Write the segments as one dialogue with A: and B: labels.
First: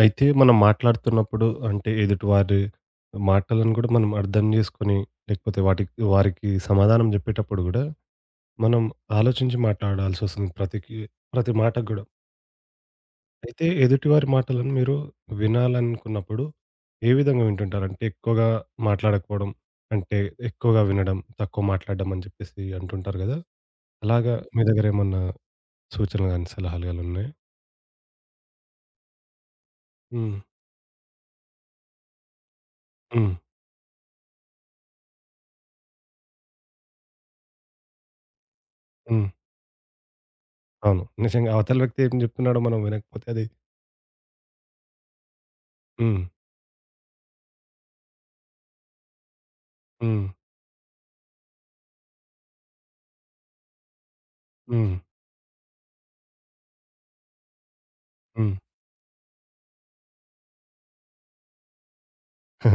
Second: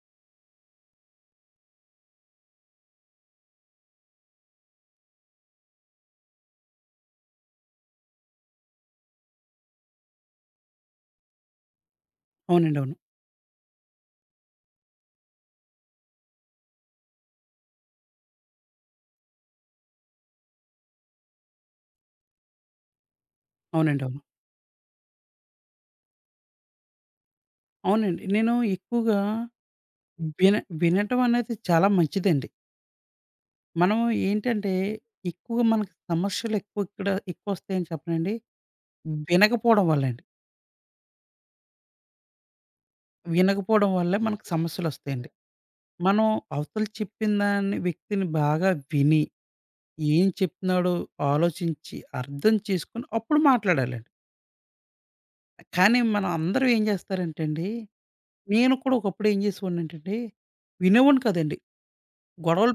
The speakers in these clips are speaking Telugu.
A: అయితే మనం మాట్లాడుతున్నప్పుడు అంటే ఎదుటివారి మాటలను కూడా మనం అర్థం చేసుకొని, లేకపోతే వాటికి వారికి సమాధానం జెప్పేటప్పుడు గూడా, మనం ఆలోచించి మాట్లాడాల్సొస్తుంది ప్రతి మాటకు గూడా.
B: అవునండి. అవును.
A: అయితే ఎదుటివారి మాటలను మీరు వినాలనుకున్నప్పుడు ఏ విధంగా వింటుంటారు? అంటే ఎక్కువగా మాట్లాడకపోవడం, అంటే ఎక్కువగా వినడం, తక్కువ మాట్లాడడం అని జెప్పేసి అంటుంటారు గదా!
B: అవునండి. అవును.
A: అలాగా మీ దగ్గర ఏమన్నా సూచనలు గాని, సలహాలు గాని ఉన్నాయా?
B: అవునండి. నేను ఎక్కువగా
A: హ్మ్.
B: విన వినటం అనేది చాలా మంచిదండి.
A: హ్మ్.
B: మనం ఏంటంటే, ఎక్కువగా మనకి సమస్యలు ఎక్కువ ఇక్కడ ఎక్కువొస్తాయని చెప్పనండి.
A: హ్మ్.
B: వినకపోవడం వల్లండి.
A: అవును. నిజంగా అవతల వ్యక్తి ఏం జెప్తున్నాడో మనం వినకపోతే అది
B: వినకపోవడం వల్లే మనకు సమస్యలొస్తాయండి.
A: హ్మ్.
B: మనం అవతల చెప్పిన దాన్ని వ్యక్తిని బాగా విని, ఏం
A: హ్మ్.
B: చెప్తున్నాడో ఆలోచించి, అర్థం చేసుకొని అప్పుడు మాట్లాడాలండి.
A: హ్మ్.
B: కానీ మనం అందరూ ఏం చేస్తారంటే అండి,
A: హ్మ్.
B: నేను కూడా ఒకప్పుడు ఏం చేసేవాడినంటే అండి, వినేవాడిని కాదండి. గొడవలు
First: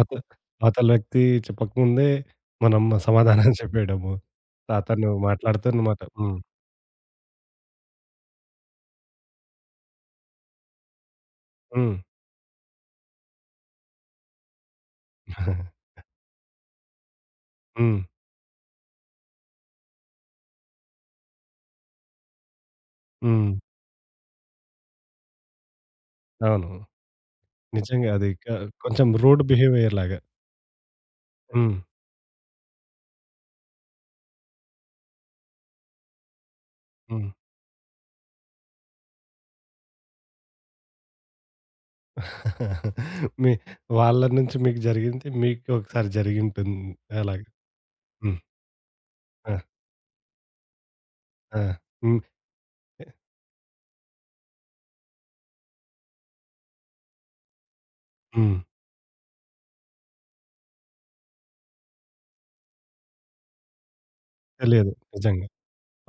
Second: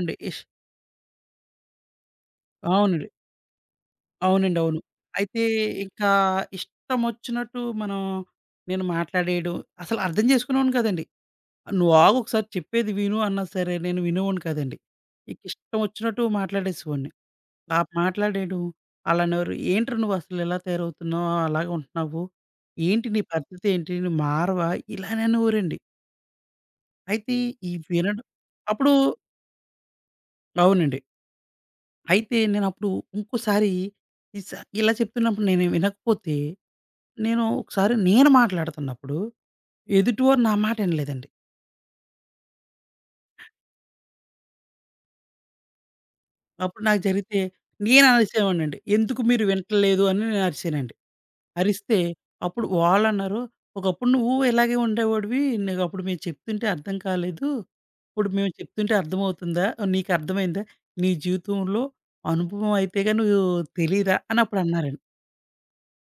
A: అత అవతల వ్యక్తి చెప్పకముందే మనం
B: అవునండి.
A: సమాధానం చెప్పేయడము.
B: అవునండి. అవును.
A: అతను
B: అయితే
A: మాట్లాడుతున్నమాట.
B: ఇంకా
A: హ్మ్.
B: ఇష్టమొచ్చినట్టు మనం నేను మాట్లాడేయడం, అసలు అర్థం చేసుకునేవాడిని కాదండి. "నువ్వు
A: హ్మ్.
B: ఆగు ఒకసారి చెప్పేది విను" అన్నా సరే నేను వినేవాడిని కాదండి. నీకిష్టం వచ్చినట్టు మాట్లాడేసేవాడిని. ఆ
A: హ్మ్.
B: మాట్లాడేయడం ఆళ్ళనేవారు, "ఏంట్రా నువ్వసలు ఇలా తయారవుతున్నావు, అలాగే ఉంటున్నావు, ఏంటి నీ
A: హ్మ్.
B: పరిస్థితేంటి నువ్వు మారవా?" ఇలా అనేవారండి.
A: అవును.
B: అయితే ఈ
A: నిజంగా
B: వినడం
A: అది
B: అప్పుడు
A: కొంచెం రూడ్ బిహేవియర్ లాగా.
B: అవునండి.
A: హ్మ్.
B: అయితే నేనప్పుడు ఇంకోసారి ఇలా చెప్తున్నప్పుడు నేను వినకపోతే,
A: హ్మ్.
B: నేను ఒకసారి నేను మాట్లాడుతున్నప్పుడు ఎదుటివారు నా మాట ఇనలేదండి.
A: మీ వాళ్ళ నుంచి మీకు జరిగింది, మీకు ఒకసారి జరిగింటుంది.
B: అప్పుడు నాకు జరిగితే
A: అలాగా.
B: నేను
A: హ్మ్.
B: అరిసేవాడినండి. ఎందుకు మీరు
A: ఆ!
B: వింటలేదు అని నేను అరిసానండి.
A: ఆ!
B: అరిస్తే
A: హ్మ్.
B: అప్పుడు వాళ్ళన్నారు, "ఒకప్పుడు నువ్వు ఇలాగే ఉండేవాడివి. నీకు అప్పుడు మేము చెప్తుంటే అర్థం కాలేదు. ఇప్పుడు మేము
A: హ్మ్.
B: చెప్తుంటే అర్థమవుతుందా? నీకు అర్థమైందా? నీ జీవితంలో అనుభవం అయితే గాని నువ్వు తెలీదా?" అని అప్పుడు
A: తెలియదు
B: అన్నారండి.
A: నిజంగా.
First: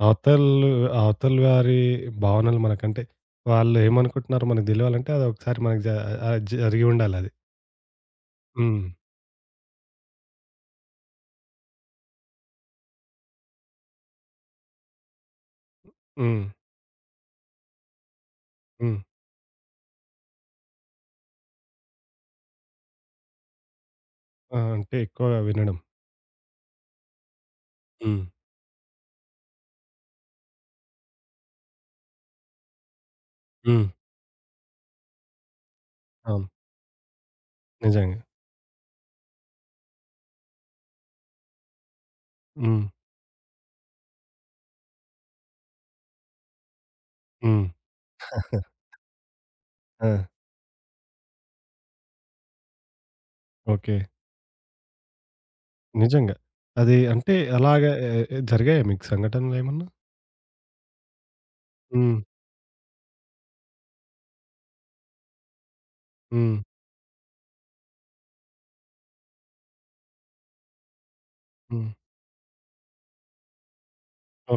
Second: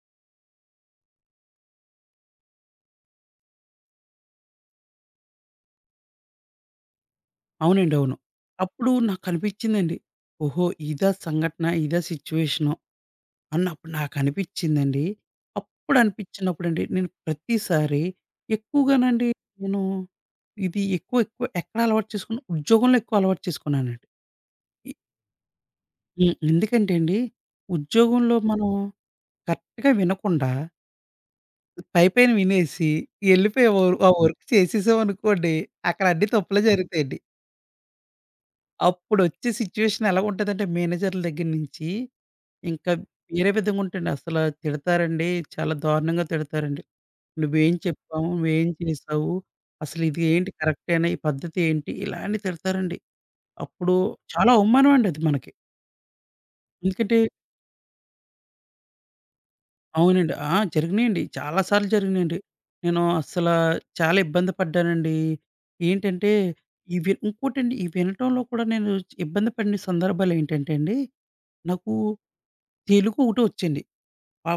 A: అవతలు అవతల వారి భావనలు మనకంటే వాళ్ళు ఏమనుకుంటున్నారో మనకు తెలవాలంటే అది ఒకసారి మనకు జ ఆ జరిగి ఉండాలి అది.
B: అవునండి. అవును.
A: హ్మ్.
B: అప్పుడు నాకనిపిచ్చిందండి. ఓహో! ఇదా సంఘటన, ఇదా సిట్యుయేషను అన్నప్పుడు నాకనిపిచ్చిందండి.
A: హ్మ్.
B: అప్పుడనిపిచ్చినప్పుడండి నేను ప్రతిసారి
A: హ్మ్.
B: ఎక్కువగానండి నేను ఇది ఎక్కువ ఎక్కువ ఎక్కడ అలవాటు చేసుకున్నా ఉద్యోగంలో ఎక్కువ అలవాటు చేసుకున్నానండి.
A: ఆ!
B: ఎ
A: అంటే ఎక్కువగా వినడం.
B: హ్మ్. ఎందుకంటే అండి
A: హ్మ్.
B: ఉద్యోగంలో మనం కరెక్ట్‌గా వినకుండా పైపైన వినేసి ఎళ్ళిపోయి ఓ
A: హ్మ్.
B: ఆ వర్క్ చేసేసామనుకోండి అక్కడ అన్ని
A: అవును.
B: తప్పులే జరుగుతాయండి.
A: నిజంగా.
B: అప్పుడొచ్చే సిట్యుయేషన్ ఎలాగుంటదంటే మేనేజర్ల దగ్గర నుంచి
A: హ్మ్.
B: ఇంకా వేరే విధంగా ఉంటుంది. అసల తిడతారండి. చాలా దారుణంగా తిడతారండి.
A: హ్మ్.
B: "నువ్వేం చెప్పావు? నువ్వేం చేసావు?
A: ఆ!
B: అసలిది ఏంటి కరెక్టేనా? ఈ పద్ధతి ఏంటి?" ఇలా అని తిడతారండి. అప్పుడు
A: ఓకే.
B: చాలా అవమానం అండి అది మనకి.
A: నిజంగా. అది
B: ఎందుకంటే
A: అంటే అలాగా ఎ ఎ జరిగాయా మీకు సంఘటనలేమన్నా?
B: అవునండి. ఆ! జరిగినియండి. చాలా సార్లు
A: హ్మ్.
B: జరిగినియండి. నేను అస్సల చాలా ఇబ్బంది పడ్డానండి. ఏంటంటే
A: హ్మ్.
B: ఇవి ఇంకోటండి ఈ వినటంలో కూడా నేను ఇబ్బంది పడిన సందర్భాలేంటంటే అండి
A: హ్మ్.
B: నాకు తెలుగు ఒకటే వచ్చండి.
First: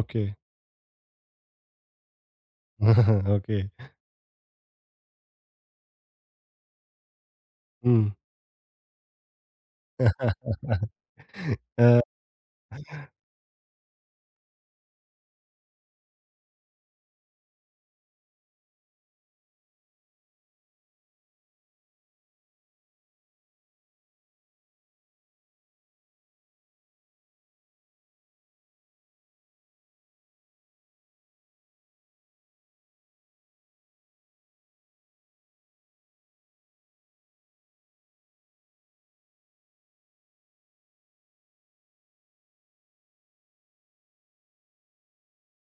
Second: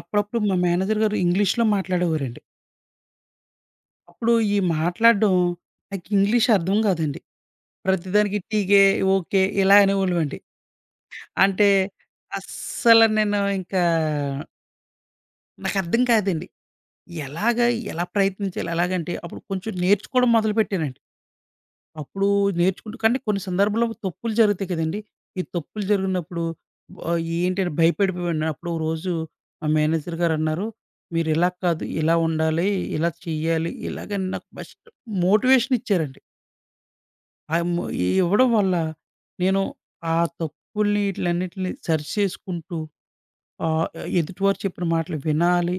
A: ఓకే.
B: మా మేనేజర్ గారు ఇంగ్లీష్‌లో మాట్లాడేవారండి.
A: ఓకే.
B: అప్పుడు ఈ మాట్లాడడం నాకు ఇంగ్లీష్ అర్థం కాదండి.
A: హ్మ్.
B: ప్రతిదానికి టీకే, ఓకే ఇలా అనేవాళ్ళమండి. అంటే
A: ఆ!
B: అస్సలు నేను ఇంకా నాకు అర్థం కాదండి. ఎలాగా ఎలా ప్రయత్నించాలి ఎలాగంటే అప్పుడు కొంచెం నేర్చుకోవడం మొదలుపెట్టానండి. అప్పుడు నేర్చుకుంటూ కానీ కొన్ని సందర్భాల్లో తప్పులు జరుగుతాయి కదండీ! ఈ తప్పులు జరిగినప్పుడు ఆహ్, ఏంటని భయపడిపోయాను. అప్పుడు ఓ రోజు మా మేనేజర్ గారన్నారు, "మీరు ఇలా కాదు, ఇలా ఉండాలి, ఇలా చెయ్యాలి" ఇలాగని నాకు బెస్ట్ మోటివేషన్ ఇచ్చారండి. ఆ మో ఈ ఇవ్వడం వల్ల నేను ఆ తప్పుల్ని ఈటిలన్నిటిని సరి చేసుకుంటూ ఆహ్, ఎదుటివారు చెప్పిన మాటలు వినాలి,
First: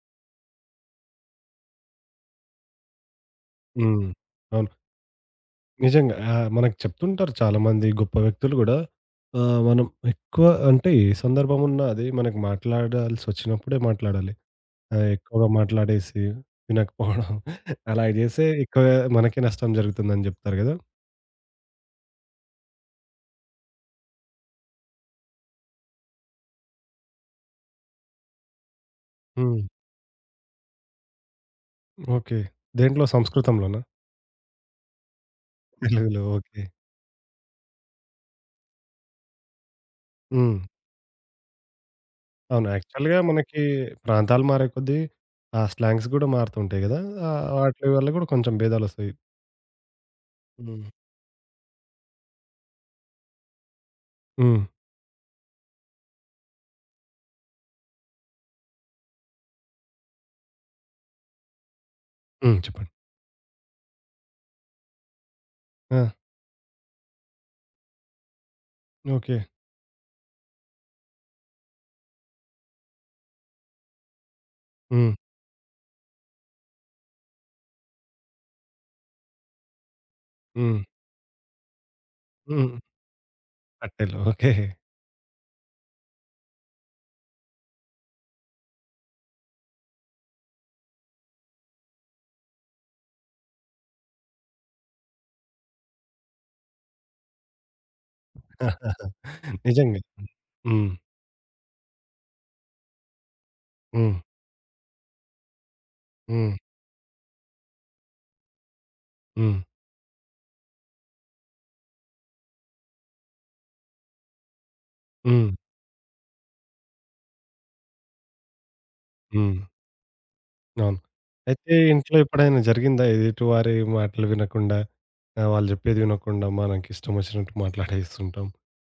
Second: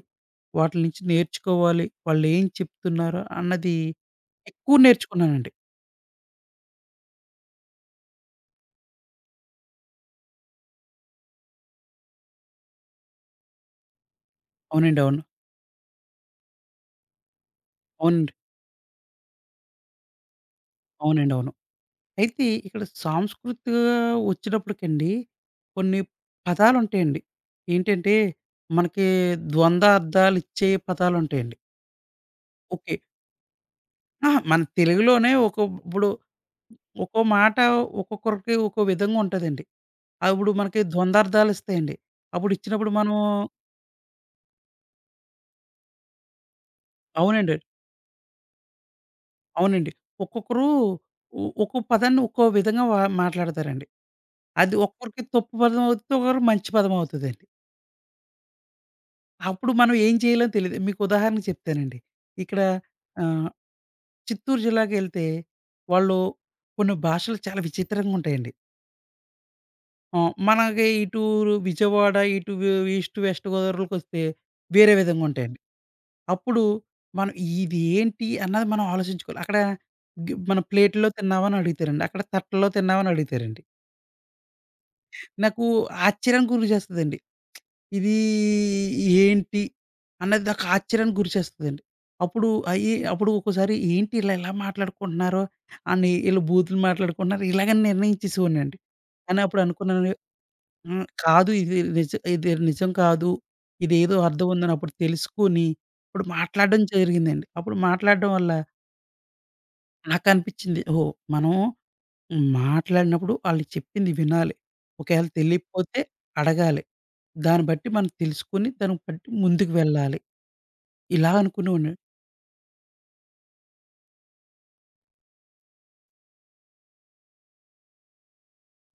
B: వాటిల నుంచి నేర్చుకోవాలి, వాళ్ళేం చెప్తున్నారు అన్నది
A: హ్మ్. అవును.
B: ఎక్కువ నేర్చుకున్నానండి.
A: నిజంగా. ఆ! మనకు చెప్తుంటారు చాలామంది గొప్ప వ్యక్తులు గూడా ఆహ్, మనం ఎక్కువ అంటే ఏ సందర్భం ఉన్నా అది మనకు మాట్లాడాల్సొచ్చినప్పుడే మాట్లాడాలి.
B: అవునండి.
A: ఆహ్,
B: అవును.
A: ఎక్కువగా మాట్లాడేసి వినకపోవడం, అలా
B: అవునండి.
A: చేస్తే ఎక్కువ మనకే నష్టం జరుగుతుందని జెప్తారు గదా!
B: అవునండి. అవును. అయితే ఇక్కడ సాంస్కృతిక వచ్చినప్పటికండి కొన్ని పదాలుంటాయండి. ఏంటంటే, మనకి
A: హ్మ్.
B: ద్వంద్వ అర్థాలిచ్చే పదాలుంటాయండి.
A: ఓకే.
B: ఓకే.
A: దేంట్లో, సంస్కృతంలోనా?
B: అహా! మన తెలుగులోనే ఒక ఇప్పుడు
A: తెలుగులో, ఓకే.
B: ఒక్కో మాట ఒక్కొక్కరికి ఒక్కో విధంగా ఉంటదండి. అప్పుడు
A: హ్మ్.
B: మనకి ద్వందార్థాలిస్తాయండి. అప్పుడు
A: అవును.
B: ఇచ్చినప్పుడు మనం
A: యాక్చువల్‌గా మనకి ప్రాంతాలు మారే కొద్దీ ఆ స్లాంగ్స్ గూడా మారుతుంటాయి గదా! ఆహ్,
B: అవునండి.
A: వాటి వల్ల గూడా కొంచెం భేదాలొస్తాయి.
B: అవునండి. ఒక్కొక్కరు
A: హ్మ్.
B: ఒక్కో పదాన్ని ఒక్కో విధంగా మాట్లాడతారండి.
A: హ్మ్.
B: అది ఒక్కొక్కరికి తప్పు పదం అవుతుంది. ఒకరు మంచి పదం అవుతదండి. అప్పుడు మనం ఏం చేయాలో తెలీదు. మీకు ఉదాహరణకు చెప్తానండి.
A: హ్మ్.
B: ఇక్కడ
A: చెప్పండి.
B: ఆహ్, చిత్తూరు జిల్లాకెళ్తే
A: ఆ!
B: వాళ్ళు కొన్ని భాషలు చాలా విచిత్రంగా ఉంటాయండి.
A: ఓకే.
B: ఆహ్, మనకి ఇటు విజయవాడ, ఇటు వ్ ఈస్ట్, వెస్ట్ గోదావరిలోకొస్తే వేరే
A: హ్మ్.
B: విధంగా ఉంటాయండి. అప్పుడు మనం ఇది ఏంటి అన్నది మనం ఆలోచించుకోవాలి. అక్కడ మన
A: హ్మ్.
B: ప్లేట్‌లో తిన్నావా అని అడుగుతారండి. అక్కడ తట్టలో
A: హ్మ్.
B: తిన్నావా అని అడుగుతారండి.
A: కట్టెలు. ఓకే.
B: నాకు ఆశ్చర్యానికి గురి చేస్తదండి. ఇదీ ఏంటి? అన్నది నాకు ఆశ్చర్యానికి గురి చేస్తదండి. అప్పుడు ఒక్కోసారి ఏంటి ఈళ్ళు ఇలా ఎలా మాట్లాడుకుంటున్నారో, అని ఈళ్ళు బూతులు మాట్లాడుకుంటున్నారు ఇలాగని నిర్ణయించేసేవాడినండి. కానీ అప్పుడు
A: నిజంగా.
B: అనుకున్నాను
A: హ్మ్.
B: హ్మ్. కాదు ఇది నిజం కాదు. ఇదేదో
A: హ్మ్.
B: అర్థం ఉందని అప్పుడు తెలుసుకొని, ఇప్పుడు
A: హ్మ్.
B: మాట్లాడడం జరిగిందండి. అప్పుడు మాట్లాడడం వల్ల
A: హ్మ్.
B: నాకనిపిచ్చింది ఓహ్! మనం మాట్లాడినప్పుడు ఆళ్ళు చెప్పింది వినాలి. ఒకవేళ
A: హ్మ్.
B: తెలియకపోతే అడగాలి. దాన్ని బట్టి మనం తెలుసుకొని దానికి బట్టి
A: హ్మ్.
B: ముందుకు వెళ్ళాలి.
A: అవును.
B: ఇలా
A: అయితే
B: అనుకునేవాడిని.
A: ఇంట్లో ఎప్పుడైనా జరిగిందా? ఎదుటివారి మాటలు వినకుండా, ఆహ్, వాళ్ళు చెప్పేది వినకుండా మనకిష్టమొచ్చినట్టు మాట్లాడేస్తుంటాం.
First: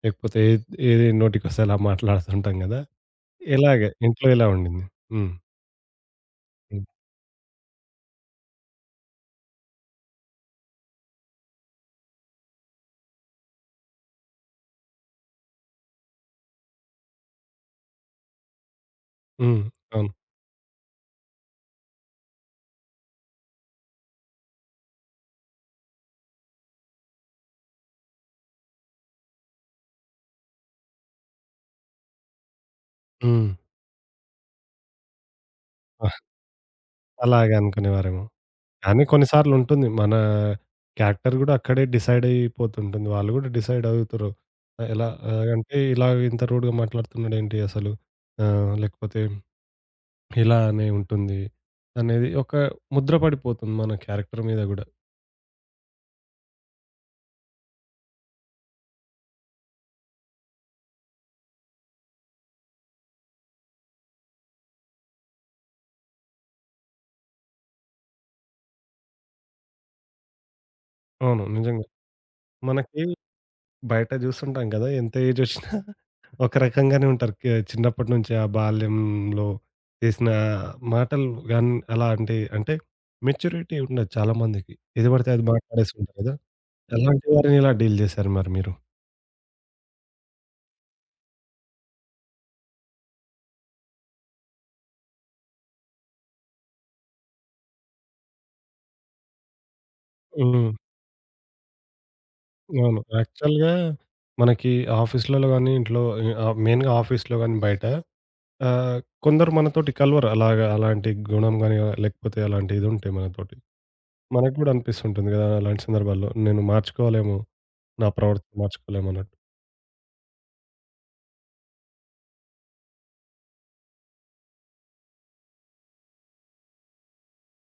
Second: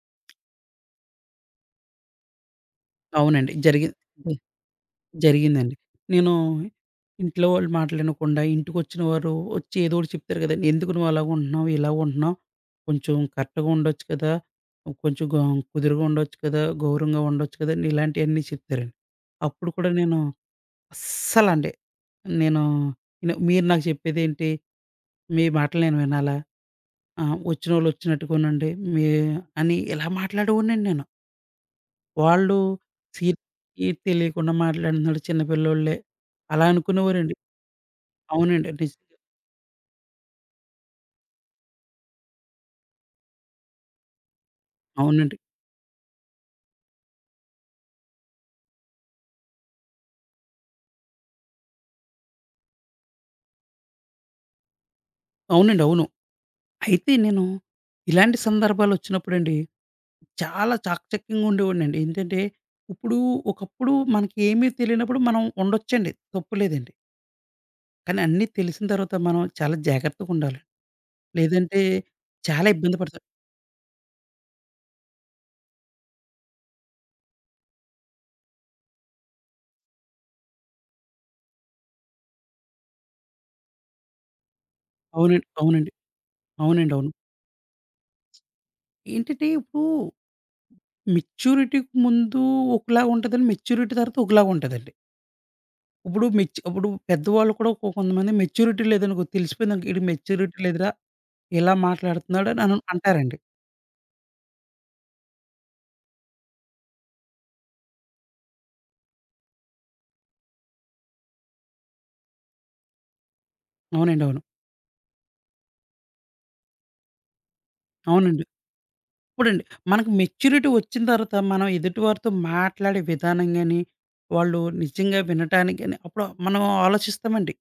A: లేకపోతే ఏది నోటికొస్తే అలా మాట్లాడుతుంటాం గదా!
B: అవునండి.
A: ఎలాగ? ఇంట్లో ఎలా ఉండింది? హ్మ్.
B: జరిగిందండి. నేను
A: హ్మ్.
B: ఇంట్లో వాళ్ళు మాట్లాడనకుండా ఇంటికొచ్చిన వారు వచ్చి ఏదో ఒకటి చెప్తారు కదండీ! "ఎందుకు నువ్వు అలాగుంటున్నావు? ఇలాగుంటున్నావు? కొంచెం కరెక్ట్‌గా ఉండొచ్చు కదా! కొంచెం గ కుదురుగా ఉండొచ్చు కదా! గౌరవంగా ఉండొచ్చు కదా!" ఇలాంటియన్నీ చెప్తారండి.
A: హ్మ్.
B: అప్పుడు కూడా
A: అవును.
B: నేను అస్సలండి నేను నేను మీరు నాకు చెప్పేదేంటి? మీ మాటలు నేను వినాలా? ఆ! వచ్చినోళ్ళు వచ్చినట్టు కొనండి. మీ అని ఇలా మాట్లాడేవాడినండి నేను. వాళ్ళు సీన్
A: హ్మ్.
B: ఏది తెలియకుండా మాట్లాడుతున్నాడు చిన్న పిల్లోళ్ళే
A: ఆహ్,
B: అలా అనుకునేవారండి.
A: అలాగే అనుకునేవారేమో.
B: అవునండి.
A: కానీ
B: నిజంగా.
A: కొన్ని సార్లుంటుంది. మన క్యారెక్టర్ గూడా అక్కడే డిసైడయిపోతుంటుంది. వాళ్ళు గూడా డిసైడవుతురు. ఆహ్, ఎలా,
B: అవునండి.
A: ఆహ్, అంటే ఇలా ఇంత రూడ్‌గా మాట్లాడుతున్నాడేంటి అసలు? ఆహ్, లేకపోతే ఇలానే ఉంటుంది అనేది ఒక ముద్ర పడిపోతుంది మన క్యారెక్టర్ మీద గూడా.
B: అవునండి. అవును. అయితే నేను ఇలాంటి సందర్భాలొచ్చినప్పుడండి చాలా చాకచక్యంగా ఉండేవాడినండి. ఏంటంటే ఇప్పుడు ఒకప్పుడు మనకి ఏమీ తెలియనప్పుడు మనం ఉండొచ్చండి. తప్పు లేదండి. కానీ అన్నీ తెలిసిన తర్వాత మనం చాలా జాగ్రత్తగుండాలి.
A: అవును.
B: లేదంటే
A: నిజంగా.
B: చాలా ఇబ్బంది
A: మనకి
B: పడతాం.
A: బయట జూస్తుంటాం గదా! ఎంత ఏజొచ్చినా ఒక రకంగానే ఉంటారు. చిన్నప్పటి నుంచి ఆ బాల్యంలో చేసిన మాటలు గాని అలా అంటే, అంటే మెచ్యూరిటీ ఉండదు చాలా మందికి. ఏది పడితే అది
B: అవునండి. అవునండి.
A: మాట్లాడేస్తుంటారు గదా!
B: అవునండి. అవును.
A: ఎలాంటి వారిని ఎలా డీల్ జేశారు మరి మీరు?
B: ఏంటంటే ఇప్పుడు మెచ్యూరిటీకి ముందు ఒకలాగా ఉంటదండి. మెచ్యూరిటీ తర్వాత ఒకలాగా ఉంటదండి. ఇప్పుడు పెద్దవాళ్ళు కూడా కొంతమంది మెచ్యూరిటీ లేదనుకో తెలిసిపోయిందనుకో ఈడికి మెచ్యూరిటీ
A: హ్మ్.
B: లేదురా! ఇలా మాట్లాడుతున్నాడు అని
A: అవును.
B: అంటారండి.
A: యాక్చువల్‌గా మనకి ఆఫీస్‌లలో గాని, ఇంట్లో, ఆహ్, మెయిన్‌గా ఆఫీస్‌లో గాని బయట, ఆహ్, కొందరు మనతోటి కలవరు. అలాగా అలాంటి గుణం గాని, లేకపోతే అలాంటి ఇది ఉంటే మనతోటి.
B: అవునండి. అవును.
A: మనకు గూడా అనిపిస్తుంటుంది గదా! అలాంటి సందర్భాల్లో. నేను మార్చుకోలేమో, నా
B: అవునండి.
A: ప్రవర్తన మార్చుకోలేమన్నట్టు.
B: ఇప్పుడండి మనకు మెచ్యూరిటీ వచ్చిన తర్వాత మనం ఎదుటివారితో మాట్లాడే విధానం గాని, వాళ్ళు నిజంగా వినటానికి గాని అప్పుడు మనం ఆలోచిస్తామండి.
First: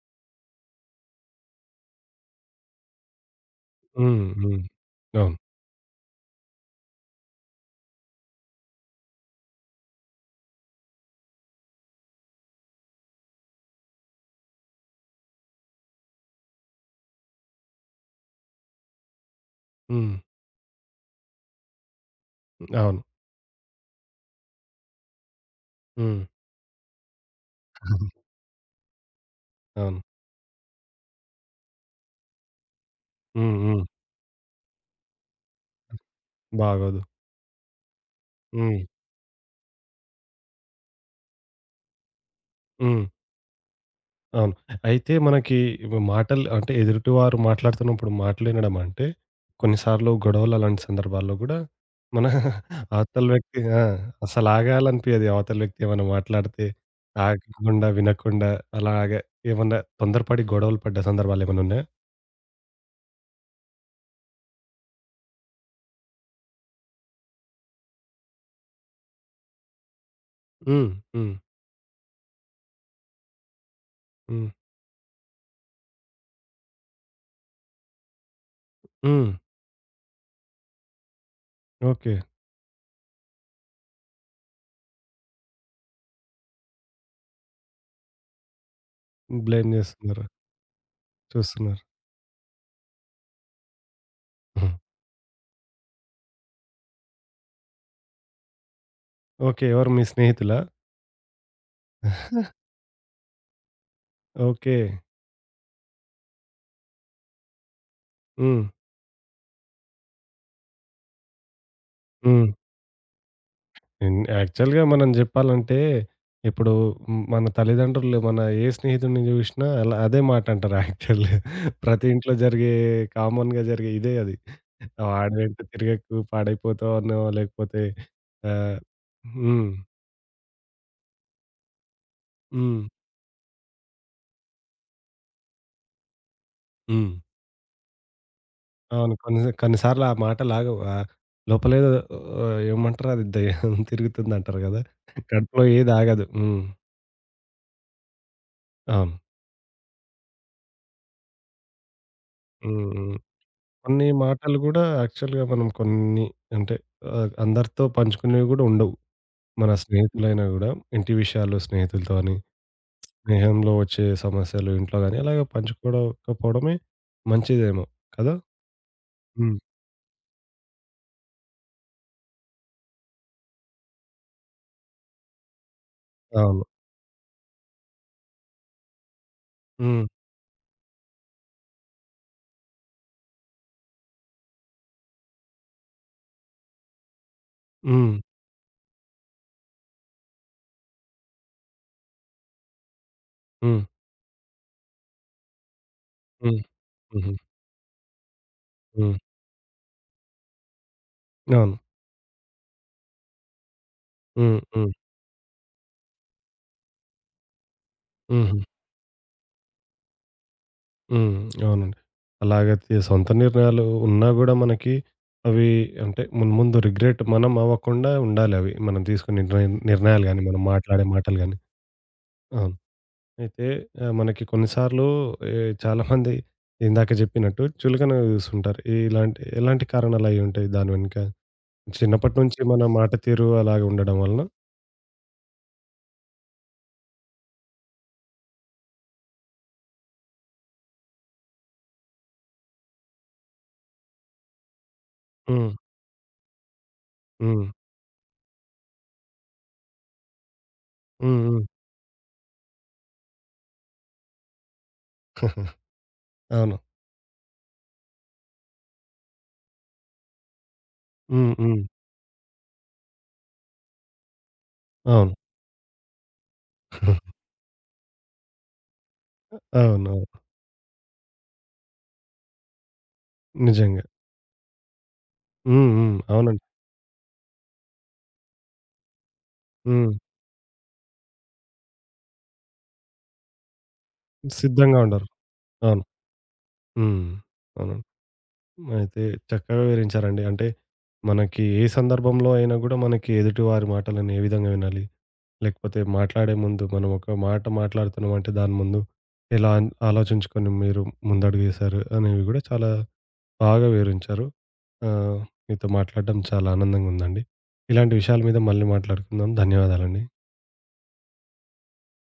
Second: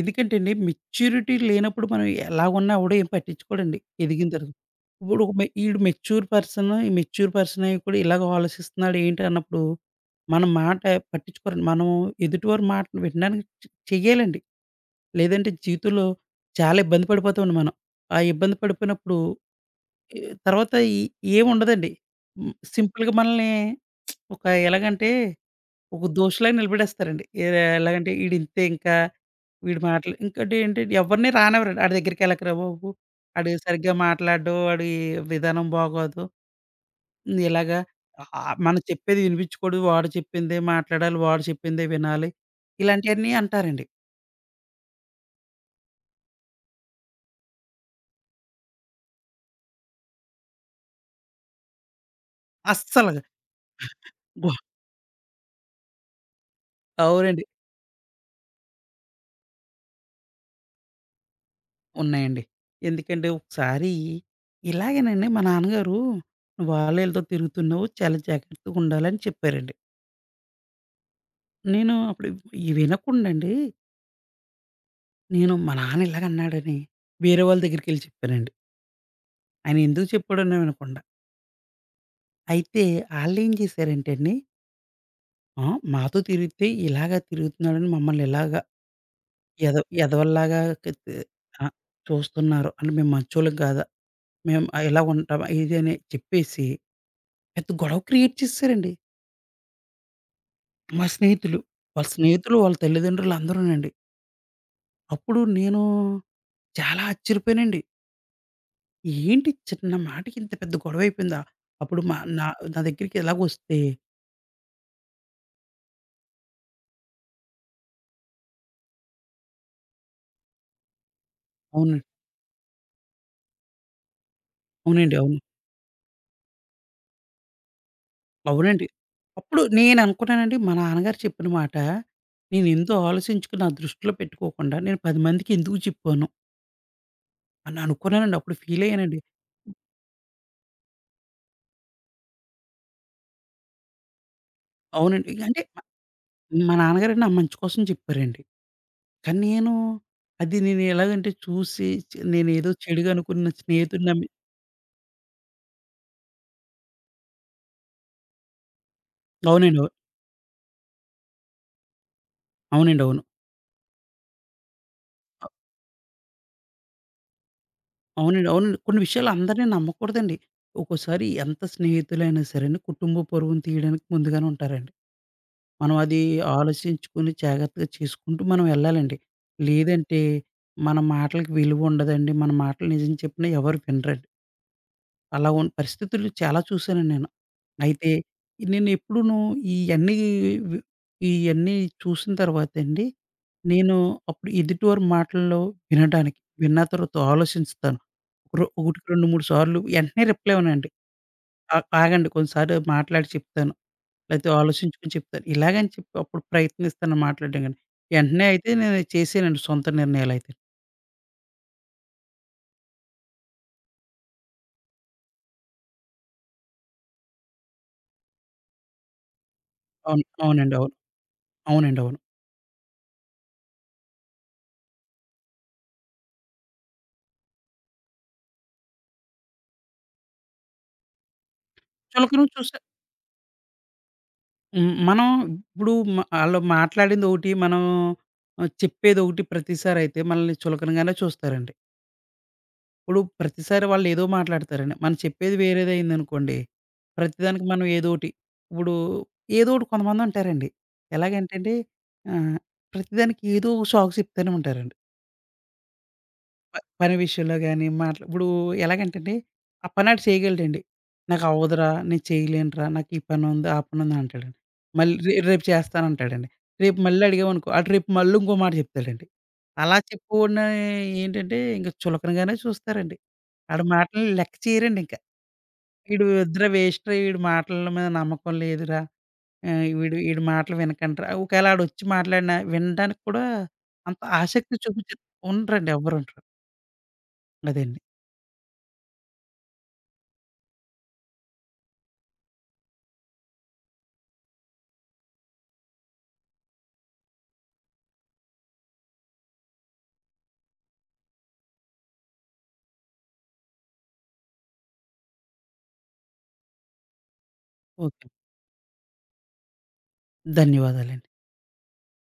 B: ఎందుకంటే అండి, మెచ్యూరిటీ లేనప్పుడు మనం ఎలాగున్నా కూడా ఏం పట్టించుకోడండి.
A: హ్మ్.
B: ఎదిగిన తర్వాత.
A: హ్మ్.
B: ఇప్పుడు ఒక
A: అవును.
B: మె ఈడు మెచ్యూర్ పర్సన్, ఈ మెచ్యూర్ పర్సన్ అయ్యి కూడా ఇలాగ ఆలోచిస్తున్నాడు ఏంటి అన్నప్పుడు, మన మాట పట్టించుకోరండి. మనం ఎదుటివారి మాట వినడానికి చెయ్యాలండి. లేదంటే జీవితంలో చాలా ఇబ్బంది పడిపోతామండి మనం. ఆ ఇబ్బంది పడిపోయినప్పుడు
A: హ్మ్.
B: ఎ తర్వాత ఈ ఏముండదండి. హ్మ్.
A: అవును.
B: సింపుల్‌గా మనల్ని ఒక ఎలాగంటే ఒక
A: హ్మ్.
B: దోషిలాగా నిలబడేస్తారండి. ఏరా ఎలాగంటే ఈడింతే ఇంకా, వీడి
A: అవును. హ్మ్.
B: మాటలు ఇంకోటి ఏంటంటే ఎవరిని రానివ్వరండి. ఆడి దగ్గరికెళ్ళకురా బాబు. ఆడు
A: హ్మ్. హ్మ్.
B: సరిగ్గా మాట్లాడడు. ఆడి విధానం బాగోదు.
A: బాగోదు.
B: ఇలాగా ఆహ్, మనం
A: హ్మ్.
B: చెప్పేది వినిపించుకోడు. వాడు చెప్పిందే మాట్లాడాలి. వాడు చెప్పిందే వినాలి.
A: హ్మ్.
B: ఇలాంటియన్నీ అంటారండి.
A: అవును. అయితే మనకి మాటలు అంటే ఎదుటివారు మాట్లాడుతున్నప్పుడు మాటలు వినడం అంటే, కొన్నిసార్లు గొడవలు అలాంటి సందర్భాల్లో గూడా మన
B: అస్సలగా
A: అవతల వ్యక్తి ఆ! అసలు
B: గో
A: ఆగాలనిపియదు. అవతల వ్యక్తి ఏమన్నా మాట్లాడితే
B: అవునండి.
A: ఆగకుండా, వినకుండా అలాగే ఏమన్నా తొందరపడి గొడవలు పడ్డ సందర్భాలేమన్నా ఉన్నాయా?
B: ఉన్నాయండి. ఎందుకంటే ఒకసారి ఇలాగేనండి మా నాన్నగారు "వాళ్ళీళ్ళతో తిరుగుతున్నావు. చాలా జాగ్రత్తగుండాలి" అని చెప్పారండి.
A: హ్మ్. హ్మ్.
B: నేను అప్పుడు ఇవి వినకుండండి
A: హ్మ్.
B: నేను మా నాన్న ఇలాగన్నాడని వేరే వాళ్ళ దగ్గరికెళ్ళి చెప్పానండి.
A: హ్మ్.
B: ఆయన ఎందుకు చెప్పాడని వినకుండా.
A: ఓకే.
B: అయితే ఆళ్ళేం చేశారంటే అండి, ఆ! మాతో తిరిగితే ఇలాగా తిరుగుతున్నాడని మమ్మల్ని ఇలాగా
A: బ్లేమ్
B: ఎద
A: జేస్తున్నారు.
B: ఎదవల్లాగా క తి ఆ!
A: చూస్తున్నారు.
B: చూస్తున్నారు అని మేము మంచోళ్ళం కాదా, మేము
A: ఉమ్,
B: ఇలా ఉంటాం ఇది అని చెప్పేసి పెద్ద గొడవ క్రియేట్ చేసేసారండి.
A: ఓకే. ఎవరు, మీ స్నేహితులా?
B: మా స్నేహితులు. వాళ్ళ స్నేహితులు, వాళ్ళ తల్లిదండ్రులు అందరూనండి.
A: ఓకే.
B: అప్పుడు నేను చాలా ఆశ్చర్యపోయానండి.
A: హ్మ్.
B: ఏంటి చిన్న మాటకి ఇంత పెద్ద గొడవైపోయిందా? అప్పుడు మా నా
A: హ్మ్.
B: నా దగ్గరికి ఎలాగొస్తే
A: హ్మ్. యాక్చువల్‌గా మనం జెప్పాలంటే, ఇప్పుడు, హ్మ్, మన తల్లిదండ్రులు మన ఏ స్నేహితుడిని జూషినా అలా అదే మాట అంటారు యాక్చువల్‌గా.
B: అవును.
A: ప్రతి ఇంట్లో జరిగే, కామన్‌గా జరిగే ఇదే అది.
B: అవునండి. అవును.
A: "వాడి వెంట తిరగకు, పాడైపోతావు" అనో లేకపోతే ఆహ్,
B: అవునండి. అప్పుడు
A: హ్మ్.
B: నేననుకున్నానండి మా నాన్నగారు చెప్పిన మాట
A: హ్మ్.
B: నేనెంతో ఆలోచించుకుని నా దృష్టిలో పెట్టుకోకుండా నేను 10 మందికి ఎందుకు చెప్పాను
A: హ్మ్.
B: అని అనుకున్నానండి. అప్పుడు
A: అవును.
B: ఫీలయ్యానండి.
A: కొన్ని సార్లు ఆ మాట లాగవు. ఆహ్, లోపలేదో ఆహ్, ఏమంటారు అది, దెయ్యం తిరుగుతుందంటారు గదా!
B: అవునండి. అంటే
A: కడుపులో ఏది ఆగదు. హ్మ్.
B: మా నాన్నగారండి నా మంచి కోసం చెప్పారండి.
A: అవును.
B: కానీ నేను అది నేను ఎలాగంటే చూసి నేనేదో
A: హ్మ్.
B: చెడుగా
A: హ్మ్.
B: అనుకున్న స్నేహితుడిని
A: కొన్ని
B: నమ్మి
A: మాటలు గూడా యాక్చువల్‌గా మనం కొన్ని, అంటే ఆహ్, అందరితో పంచుకునేవి గూడా ఉండవు. మన
B: అవునండి. అవును.
A: స్నేహితులైనా గూడా ఇంటి విషయాలు స్నేహితులతో అని,
B: అవునండి. అవును.
A: స్నేహంలో వచ్చే సమస్యలు ఇంట్లో గాని అలాగే పంచుకోడకపోవడమే మంచిదేమో కదా!
B: అవునండి. అవునండి. కొన్ని విషయాలు
A: హ్మ్.
B: అందరిని నమ్మకూడదండి. ఒక్కోసారి ఎంత స్నేహితులైనా సరేండి, కుటుంబ పరువును తీయడానికి ముందుగానే ఉంటారండి. మనం అది
A: అవును.
B: ఆలోచించుకొని జాగ్రత్తగా చేసుకుంటూ మనం వెళ్ళాలండి.
A: హ్మ్.
B: లేదంటే మన మాటలకి విలువ ఉండదండి. మన మాటలు నిజం చెప్పినా ఎవరు వినరండి. అలా ఉన్న పరిస్థితులు చాలా చూసానండి నేను. అయితే
A: హ్మ్.
B: నేనెప్పుడూను ఇయన్నీ వి ఇయన్నీ చూసిన తర్వాతండి,
A: హ్మ్.
B: నేను అప్పుడు ఎదుటివారి మాటల్లో వినడానికి,
A: హ్మ్.
B: విన్న తర్వాత
A: హుహు.
B: ఆలోచించుతాను. ఒకటికి
A: హ్మ్.
B: 2, 3 సార్లు వెంటనే రిప్లై ఇవ్వనండి.
A: అవును.
B: ఆ ఆగండి కొంచెంసేపు మాట్లాడి చెప్తాను. లేతే
A: హ్మ్. హ్మ్.
B: ఆలోచించుకొని చెప్తాను. ఇలాగని చెప్పి అప్పుడు ప్రయత్నిస్తాను మాట్లాడడానికి. వెంటనే
A: హుహు.
B: అయితే నేను చేశానండి సొంత నిర్ణయాలయితే.
A: హ్మ్. అవునండి. అలాగ సొంత నిర్ణయాలు ఉన్నా గూడా మనకి అవి, అంటే ముందు ముందు రిగ్రెట్ మనం అవ్వకుండా ఉండాలవి. మనం తీసుకునే నిర్ణయం
B: అవును.
A: నిర్ణయాలు గాని, మనం
B: అవునండి. అవును.
A: మాట్లాడే మాటలు గాని.
B: అవునండి. అవును.
A: అవును. అయితే ఆహ్, మనకి కొన్ని సార్లు ఏ చాలామంది ఇందాక జెప్పినట్టు చులకనగా జూస్తుంటారు. ఇలాంటి ఎలాంటి కారణాలయ్యి ఉంటాయి దాని వెనుక? చిన్నప్పటి
B: చులకన
A: నుంచి
B: చూసి
A: మన మాట తీరు అలాగ ఉండడం వలన?
B: హ్మ్. మనం ఇప్పుడు మ ఆళ్ళు మాట్లాడిందోకటి, మనం ఆహ్, చెప్పేదోకటి ప్రతిసారయితే మనల్ని చులకనగానే చూస్తారండి. ఇప్పుడు ప్రతిసారి వాళ్ళేదో మాట్లాడతారండి. మనం చెప్పేది
A: హ్మ్.
B: వేరేదయిందనుకోండి, ప్రతిదానికి
A: హ్మ్.
B: మనం ఏదోటి ఇప్పుడు ఏదోకటి కొంతమందుంటారండి.
A: హ్మ్. హ్మ్.
B: ఎలాగంటేండి ఆహ్, ప్రతిదానికి ఏదో ఒక సాకు చెప్తానే ఉంటారండి.
A: అవును.
B: పని విషయంలో గాని, మాట్లా ఇప్పుడు ఎలాగంటండి, ఆ పని ఆడు చేయగలడండి.
A: హ్మ్. హ్మ్.
B: "నాకవ్వదురా, నేను చేయలేనురా, నాకు ఈ పనుంది, ఆ పనుంది" అంటాడండి. మళ్ళీ "
A: అవును.
B: రేపు చేస్తానంటాడండి." రేపు మళ్ళీ అడిగామనుకో, ఆడు రేపు మళ్ళీ ఇంకో మాట చెప్తాడండి. అలా
A: అవును. అవును.
B: చెప్పేవాడిని ఏంటంటే, ఇంక చులకనగానే చూస్తారండి. ఆడి
A: నిజంగా.
B: మాటల్ని లెక్క చేయరండింక.
A: హ్మ్. హ్మ్.
B: "ఈడు
A: అవునండి.
B: వద్దురా వేస్ట్‌రా, ఈడి మాటల మీద నమ్మకం లేదురా, ఆహ్,
A: హ్మ్.
B: వీడు ఈడి మాటలు వినకండిరా" ఒకవేళ ఆడొచ్చి మాట్లాడినా, వినడానికి కూడా అంత ఆసక్తి
A: సిద్ధంగా
B: చూపించరు.
A: ఉండరు.
B: ఉండరండి,
A: అవును.
B: ఎవ్వరుండరు.
A: హ్మ్. అవును.
B: అదండి.
A: అయితే చక్కగా వివరించారండి. అంటే మనకి ఏ సందర్భంలో అయినా గూడా మనకి ఎదుటి వారి మాటలను ఏ విధంగా వినాలి? లేకపోతే మాట్లాడే ముందు మనం ఒక మాట మాట్లాడుతున్నామంటే దాని ముందు ఎలా ఆలోచించుకొని మీరు ముందడుగేశారు అనేవి గూడా చాలా బాగా వివరించారు. ఆహ్, మీతో మాట్లాడడం చాలా ఆనందంగా ఉందండి. ఇలాంటి
B: ఓకే.
A: విషయాల మీద మళ్ళీ మాట్లాడుకుందాం. ధన్యవాదాలండి.
B: ధన్యవాదాలండి.